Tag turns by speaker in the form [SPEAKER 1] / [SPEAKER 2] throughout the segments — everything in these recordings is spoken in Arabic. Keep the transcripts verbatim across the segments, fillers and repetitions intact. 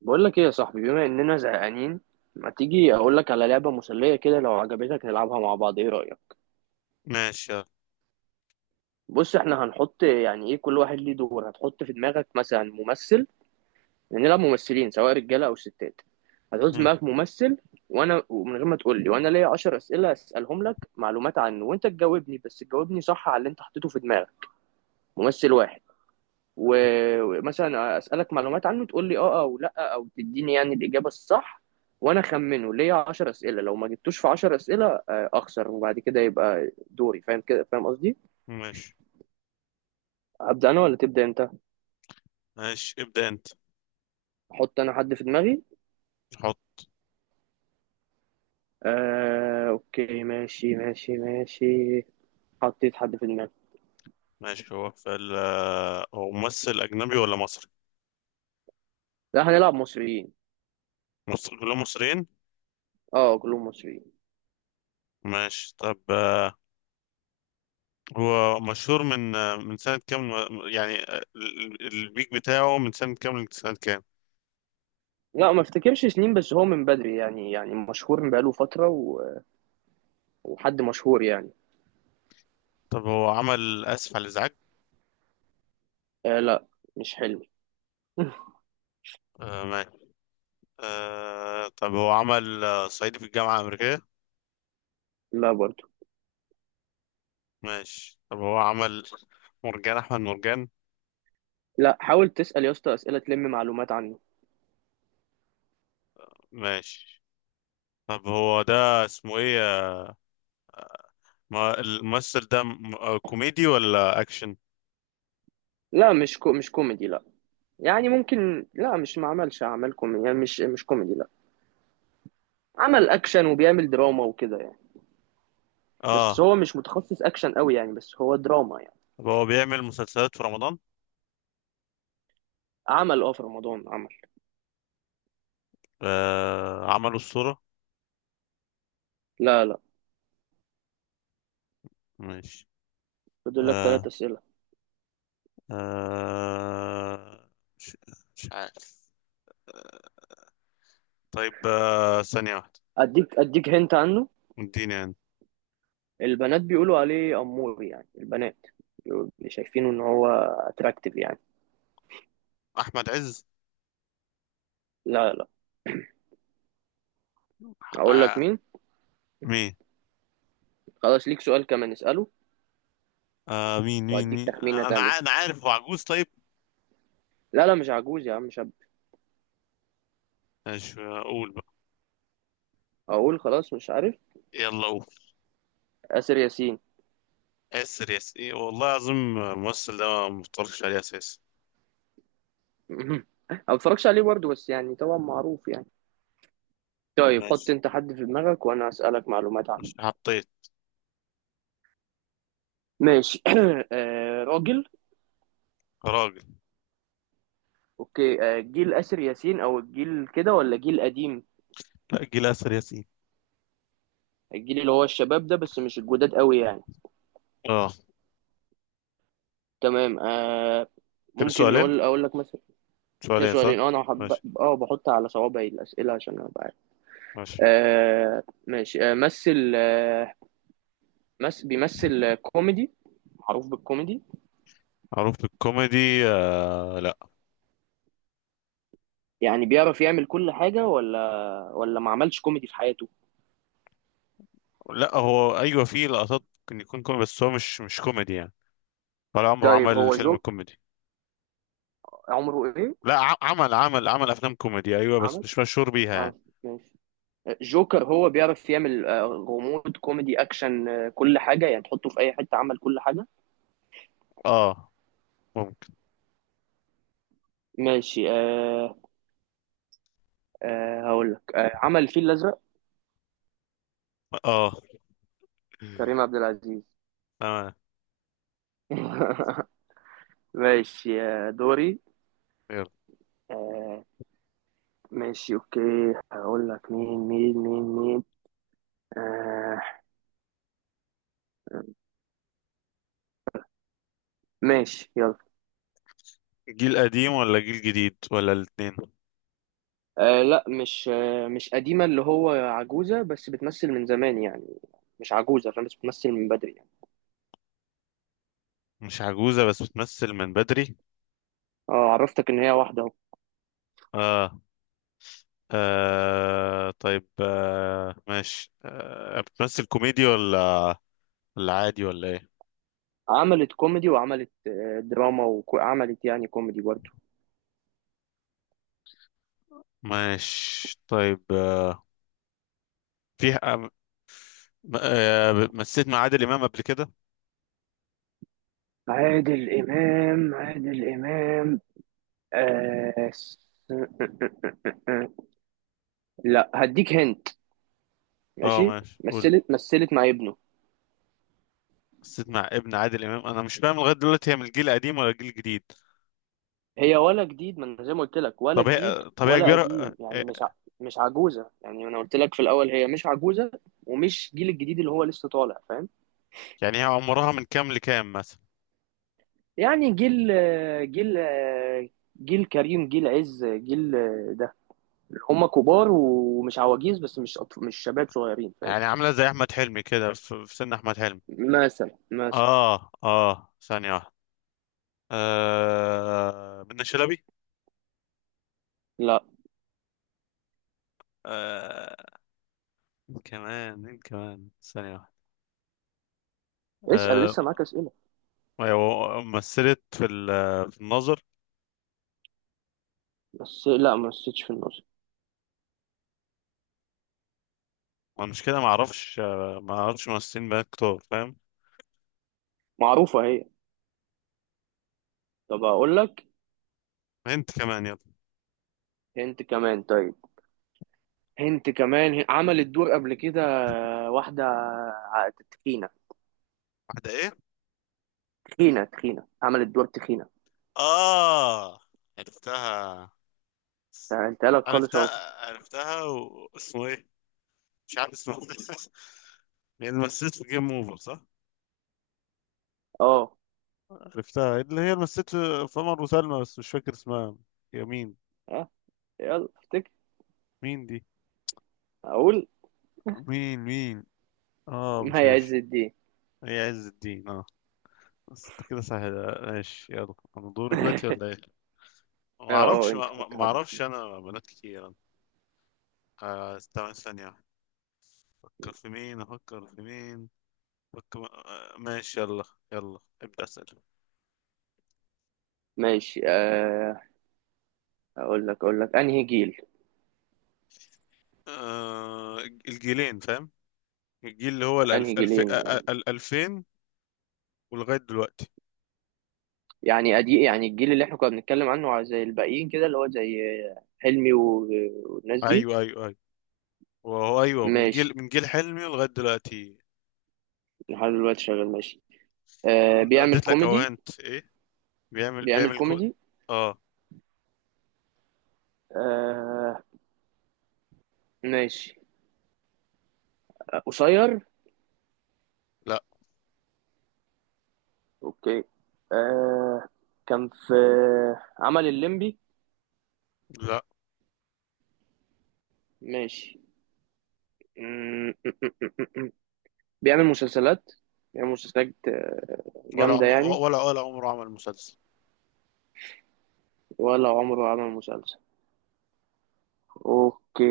[SPEAKER 1] بقول لك ايه يا صاحبي، بما اننا زهقانين ما تيجي اقول لك على لعبه مسليه كده؟ لو عجبتك نلعبها مع بعض، ايه رايك؟
[SPEAKER 2] ماشي يلا.
[SPEAKER 1] بص، احنا هنحط يعني ايه كل واحد ليه دور، هتحط في دماغك مثلا ممثل. نلعب ممثلين، سواء رجاله او ستات. هتحط في
[SPEAKER 2] مم.
[SPEAKER 1] دماغك ممثل، وانا ومن غير ما تقول لي، وانا ليا عشر اسئله اسالهم لك معلومات عنه، وانت تجاوبني، بس تجاوبني صح على اللي انت حطيته في دماغك. ممثل واحد. و- ومثلا اسالك معلومات عنه تقول لي اه او لا، او تديني يعني الاجابه الصح، وانا اخمنه. ليا عشر اسئله، لو ما جبتوش في عشر اسئله آه، اخسر، وبعد كده يبقى دوري. فاهم كده؟ فاهم قصدي؟
[SPEAKER 2] ماشي
[SPEAKER 1] ابدا انا ولا تبدا انت؟
[SPEAKER 2] ماشي ابدأ انت.
[SPEAKER 1] احط انا حد في دماغي.
[SPEAKER 2] حط.
[SPEAKER 1] آه، اوكي، ماشي ماشي ماشي. حطيت حد في دماغي.
[SPEAKER 2] ماشي، هو في ال آه، هو ممثل أجنبي ولا مصري؟
[SPEAKER 1] لا، هنلعب مصريين.
[SPEAKER 2] مصر كلهم مصريين؟
[SPEAKER 1] اه، كلهم مصريين.
[SPEAKER 2] ماشي طب آه، هو مشهور من آه، من سنة كام؟ يعني آه، ال- ال- البيك بتاعه من سنة كام لسنة كام؟
[SPEAKER 1] لا، ما افتكرش سنين، بس هو من بدري يعني يعني مشهور من بقاله فتره و... وحد مشهور يعني.
[SPEAKER 2] طب هو عمل آسف على الإزعاج؟
[SPEAKER 1] آه، لا. مش حلو.
[SPEAKER 2] آه ماشي. آه طب هو عمل آه، صعيدي في الجامعة الأمريكية؟
[SPEAKER 1] لا، برضه.
[SPEAKER 2] ماشي طب هو عمل مرجان أحمد مرجان؟
[SPEAKER 1] لا، حاول تسأل يا اسطى أسئلة تلم معلومات عنه.
[SPEAKER 2] ماشي طب هو ده اسمه إيه؟ آه، ما الممثل ده م- آه، كوميدي ولا اكشن؟
[SPEAKER 1] لا، مش كو مش كوميدي، لا. يعني ممكن، لا، مش ما عملش أعمال كوميدي، يعني مش مش كوميدي لا. عمل أكشن، وبيعمل دراما وكده يعني. بس
[SPEAKER 2] اه
[SPEAKER 1] هو مش متخصص أكشن قوي يعني، بس هو دراما يعني.
[SPEAKER 2] طب هو بيعمل مسلسلات في رمضان؟
[SPEAKER 1] عمل اه، في رمضان عمل.
[SPEAKER 2] آه عملوا الصورة.
[SPEAKER 1] لا، لا.
[SPEAKER 2] ماشي.
[SPEAKER 1] فاضل لك ثلاث
[SPEAKER 2] آه
[SPEAKER 1] أسئلة.
[SPEAKER 2] آه مش, مش عارف. طيب آه ثانية واحدة.
[SPEAKER 1] أديك أديك هنت عنه.
[SPEAKER 2] اديني يعني.
[SPEAKER 1] البنات بيقولوا عليه أمور يعني، البنات بيقولوا، شايفينه إن هو أتراكتيف يعني.
[SPEAKER 2] احمد عز.
[SPEAKER 1] لا، لا. أقول لك
[SPEAKER 2] آه
[SPEAKER 1] مين؟
[SPEAKER 2] مين؟
[SPEAKER 1] خلاص، ليك سؤال كمان، اسأله
[SPEAKER 2] آه مين مين
[SPEAKER 1] وأديك
[SPEAKER 2] مين
[SPEAKER 1] تخمينة
[SPEAKER 2] انا
[SPEAKER 1] تانية.
[SPEAKER 2] ع- انا عارف هو عجوز طيب.
[SPEAKER 1] لا لا، مش عجوز يا عم، مش.
[SPEAKER 2] مش اقول بقى؟
[SPEAKER 1] اقول خلاص مش عارف.
[SPEAKER 2] يلا قول.
[SPEAKER 1] آسر ياسين.
[SPEAKER 2] ياسر، ياسر إيه، والله العظيم الممثل ده ما مفترضش عليه اساسا.
[SPEAKER 1] ما بتفرجش عليه برضه، بس يعني طبعا معروف يعني. طيب حط
[SPEAKER 2] ماشي.
[SPEAKER 1] انت حد في دماغك وانا اسالك معلومات عنه.
[SPEAKER 2] مش حطيت.
[SPEAKER 1] ماشي. آه، راجل.
[SPEAKER 2] راجل.
[SPEAKER 1] اوكي، آه جيل آسر ياسين او الجيل كده، ولا جيل قديم؟
[SPEAKER 2] لا، جيل ياسر ياسين.
[SPEAKER 1] الجيل اللي هو الشباب ده، بس مش الجداد قوي يعني.
[SPEAKER 2] اه
[SPEAKER 1] تمام آه.
[SPEAKER 2] كده
[SPEAKER 1] ممكن
[SPEAKER 2] سؤالين،
[SPEAKER 1] نقول اقول لك مثلا. كده
[SPEAKER 2] سؤالين صح.
[SPEAKER 1] سؤالين، اه انا حب.
[SPEAKER 2] ماشي.
[SPEAKER 1] اه، بحط على صوابعي الاسئله عشان ابقى عارف.
[SPEAKER 2] ماشي.
[SPEAKER 1] آه ماشي، آه مثل آه مس... بيمثل كوميدي. معروف بالكوميدي.
[SPEAKER 2] معروف بالكوميدي. آه لا.
[SPEAKER 1] يعني بيعرف يعمل كل حاجة، ولا ولا ما عملش كوميدي في حياته؟
[SPEAKER 2] لا هو ايوه فيه لقطات ممكن يكون كوميدي بس هو مش مش كوميدي يعني. ولا عمره
[SPEAKER 1] طيب
[SPEAKER 2] عمل
[SPEAKER 1] هو
[SPEAKER 2] فيلم
[SPEAKER 1] جو
[SPEAKER 2] كوميدي.
[SPEAKER 1] عمره ايه.
[SPEAKER 2] لا ع- عمل عمل عمل افلام كوميدي ايوه بس
[SPEAKER 1] عمل،
[SPEAKER 2] مش مشهور بيها
[SPEAKER 1] عمل،
[SPEAKER 2] يعني.
[SPEAKER 1] ماشي. جوكر. هو بيعرف يعمل آه، غموض، كوميدي، اكشن، آه، كل حاجة يعني، تحطه في اي حتة، عمل كل حاجة.
[SPEAKER 2] اه. ممكن.
[SPEAKER 1] ماشي أه. أه، هقول لك، أه، عمل الفيل الازرق.
[SPEAKER 2] اه.
[SPEAKER 1] كريم عبد العزيز.
[SPEAKER 2] تمام.
[SPEAKER 1] ماشي آه، دوري.
[SPEAKER 2] يلا.
[SPEAKER 1] أه، ماشي اوكي. هقول لك مين مين مين مين. أه، ماشي يلا.
[SPEAKER 2] جيل قديم ولا جيل جديد ولا الاتنين؟
[SPEAKER 1] آه لا مش آه مش قديمة اللي هو عجوزة، بس بتمثل من زمان يعني. مش عجوزة فاهم، بس بتمثل من بدري يعني.
[SPEAKER 2] مش عجوزة بس بتمثل من بدري.
[SPEAKER 1] اه، عرفتك ان هي واحدة اهو.
[SPEAKER 2] اه, آه. طيب آه. ماشي آه. بتمثل كوميدي ولا ولا عادي ولا ايه؟
[SPEAKER 1] عملت كوميدي، وعملت آه دراما، وعملت يعني كوميدي برضو.
[SPEAKER 2] ماشي طيب آه، في آه، م- آه، مثلت مع عادل إمام قبل كده؟
[SPEAKER 1] عادل إمام عادل إمام آه س- لا، هديك هنت.
[SPEAKER 2] اه
[SPEAKER 1] ماشي.
[SPEAKER 2] ماشي قول.
[SPEAKER 1] مثلت مثلت مع ابنه.
[SPEAKER 2] مثلت مع ابن عادل إمام؟ انا مش فاهم لغاية دلوقتي هي من الجيل القديم ولا الجيل الجديد.
[SPEAKER 1] هي ولا جديد، ما انا زي ما قلت لك، ولا
[SPEAKER 2] طب
[SPEAKER 1] جديد
[SPEAKER 2] هي، طب هي
[SPEAKER 1] ولا
[SPEAKER 2] كبيرة آه،
[SPEAKER 1] قديم يعني
[SPEAKER 2] آه،
[SPEAKER 1] مش ع... مش عجوزه يعني، انا قلت لك في الاول هي مش عجوزه، ومش جيل الجديد اللي هو لسه طالع، فاهم.
[SPEAKER 2] يعني هي عمرها من كام لكام مثلا؟
[SPEAKER 1] يعني جيل، جيل، جيل كريم، جيل عز، جيل ده. هم كبار ومش عواجيز، بس مش أطف... مش شباب صغيرين فاهم.
[SPEAKER 2] يعني عاملة زي أحمد حلمي كده، في في سن أحمد حلمي؟
[SPEAKER 1] مثلا، مثلا.
[SPEAKER 2] اه اه ثانية واحدة. آه منة شلبي.
[SPEAKER 1] لا.
[SPEAKER 2] آه. كمان مين؟ كمان ثانية واحدة.
[SPEAKER 1] اسال،
[SPEAKER 2] آه
[SPEAKER 1] لسه معاك اسئله.
[SPEAKER 2] أيوة مثلت في ال- آه، في الناظر.
[SPEAKER 1] بس لا، ما نسيتش في النص.
[SPEAKER 2] ما المشكلة، ما اعرفش. ما اعرفش ممثلين بقى كتار، فاهم.
[SPEAKER 1] معروفه هي. طب اقول لك؟
[SPEAKER 2] انت كمان يلا.
[SPEAKER 1] انت كمان طيب، انت كمان عملت دور قبل كده، واحدة ع- تخينة.
[SPEAKER 2] واحدة ايه؟
[SPEAKER 1] تخينة تخينة عملت دور تخينة.
[SPEAKER 2] اه. عرفتها.
[SPEAKER 1] سهلتها لك خالص اهو.
[SPEAKER 2] عرفتها. عرفتها واسمه ايه؟ مش عارف اسمه. هي اللي مثلت في جيم اوفر صح؟
[SPEAKER 1] اه،
[SPEAKER 2] عرفتها اللي هي اللي مثلت في في عمر وسلمى بس مش فاكر اسمها. هي مين؟
[SPEAKER 1] اه، يلا افتكر.
[SPEAKER 2] مين دي؟
[SPEAKER 1] اقول.
[SPEAKER 2] مين؟ مين؟ اه مش
[SPEAKER 1] مي
[SPEAKER 2] عارف.
[SPEAKER 1] عز الدين.
[SPEAKER 2] هي عز الدين اه. بس انت كده سهل. ماشي يلا، انا دوري دلوقتي ولا ايه؟ ما
[SPEAKER 1] اه، اه،
[SPEAKER 2] اعرفش،
[SPEAKER 1] انت
[SPEAKER 2] ما ما-
[SPEAKER 1] حط
[SPEAKER 2] ما
[SPEAKER 1] حد.
[SPEAKER 2] اعرفش انا، بنات كتير. آه استنى ثانية. أفكر في مين، أفكر في مين، أفكر آه ماشي يلا. يلا ابدأ أسأل.
[SPEAKER 1] ماشي آه، اقول لك اقول لك انهي جيل.
[SPEAKER 2] آه الجيلين فاهم. الجيل اللي هو
[SPEAKER 1] انهي
[SPEAKER 2] الألف، ألف
[SPEAKER 1] جيلين
[SPEAKER 2] آه،
[SPEAKER 1] يعني.
[SPEAKER 2] ال- ألفين ولغاية دلوقتي.
[SPEAKER 1] يعني ادي يعني الجيل اللي احنا كنا بنتكلم عنه، على زي الباقيين كده، اللي هو زي آه، حلمي و- والناس دي.
[SPEAKER 2] أيوه أيوه أيوه. وهو أيوه من
[SPEAKER 1] ماشي،
[SPEAKER 2] جيل، من جيل حلمي لغاية دلوقتي.
[SPEAKER 1] لحد دلوقتي شغال ماشي. آه،
[SPEAKER 2] عم-
[SPEAKER 1] بيعمل
[SPEAKER 2] اديت لك أهو،
[SPEAKER 1] كوميدي.
[SPEAKER 2] هنت إيه؟ بيعمل
[SPEAKER 1] بيعمل
[SPEAKER 2] بيعمل كود.
[SPEAKER 1] كوميدي
[SPEAKER 2] آه
[SPEAKER 1] آه، ماشي آه، قصير.
[SPEAKER 2] لا.
[SPEAKER 1] اوكي. آه، كان في، عمل الليمبي.
[SPEAKER 2] لا.
[SPEAKER 1] ماشي. م- م- م- م- م. بيعمل مسلسلات، بيعمل مسلسلات آه،
[SPEAKER 2] ولا
[SPEAKER 1] جامدة
[SPEAKER 2] عم...
[SPEAKER 1] يعني.
[SPEAKER 2] ولا ولا عمره عمل مسلسل.
[SPEAKER 1] ولا عمره عمل مسلسل. اوكي.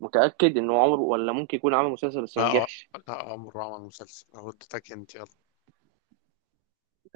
[SPEAKER 1] متأكد انه عمره، ولا ممكن يكون عمل مسلسل بس
[SPEAKER 2] لا
[SPEAKER 1] ما
[SPEAKER 2] آه،
[SPEAKER 1] نجحش.
[SPEAKER 2] لا عمره عمل مسلسل أهو اديتك هنت يلا.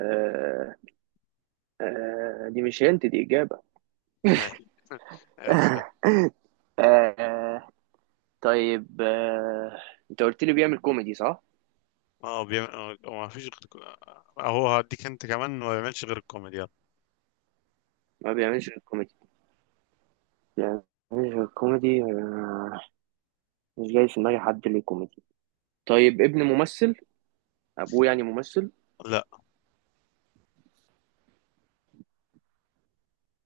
[SPEAKER 1] آه، آه دي مش هنت، دي إجابة.
[SPEAKER 2] ماشي. ماشي.
[SPEAKER 1] آه، طيب آه، انت قلت لي بيعمل كوميدي صح؟
[SPEAKER 2] اه بيعمل، ما فيش غير. اهو هديك انت كمان، ما بيعملش غير الكوميدي يلا.
[SPEAKER 1] ما بيعملش الكوميدي. بيعملش الكوميدي مش جاي في دماغي حد ليه كوميدي. طيب، ابن ممثل؟ ابوه يعني ممثل.
[SPEAKER 2] لا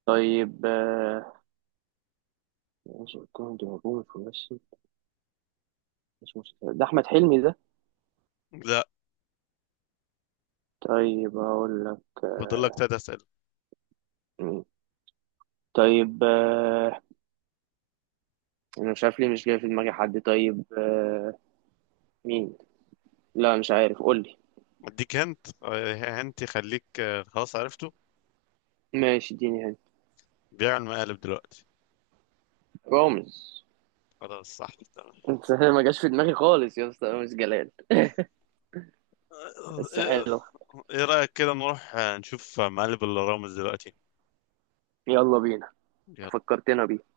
[SPEAKER 1] طيب آه، يوسف كوهن ده ابوه مش ممثل. مش ممثل، ده احمد حلمي ده.
[SPEAKER 2] لا.
[SPEAKER 1] طيب اقول لك آه،
[SPEAKER 2] فاضل لك تلات اسئله.
[SPEAKER 1] مين؟ طيب آه، انا مش عارف ليه مش جاي في دماغي حد. طيب آه، مين؟ لا مش عارف، قول لي.
[SPEAKER 2] اديك هنت آه، هنت يخليك آه، خلاص عرفته.
[SPEAKER 1] ماشي، اديني هنا.
[SPEAKER 2] بيعمل مقالب دلوقتي.
[SPEAKER 1] رامز.
[SPEAKER 2] خلاص صح تمام.
[SPEAKER 1] انت ما جاش في دماغي خالص يا اسطى، رامز جلال.
[SPEAKER 2] آه، آه،
[SPEAKER 1] بس
[SPEAKER 2] آه،
[SPEAKER 1] حلو.
[SPEAKER 2] ايه رايك كده نروح آه، نشوف مقالب الرامز دلوقتي؟
[SPEAKER 1] يلا بينا.
[SPEAKER 2] يلا.
[SPEAKER 1] فكرتنا بيه.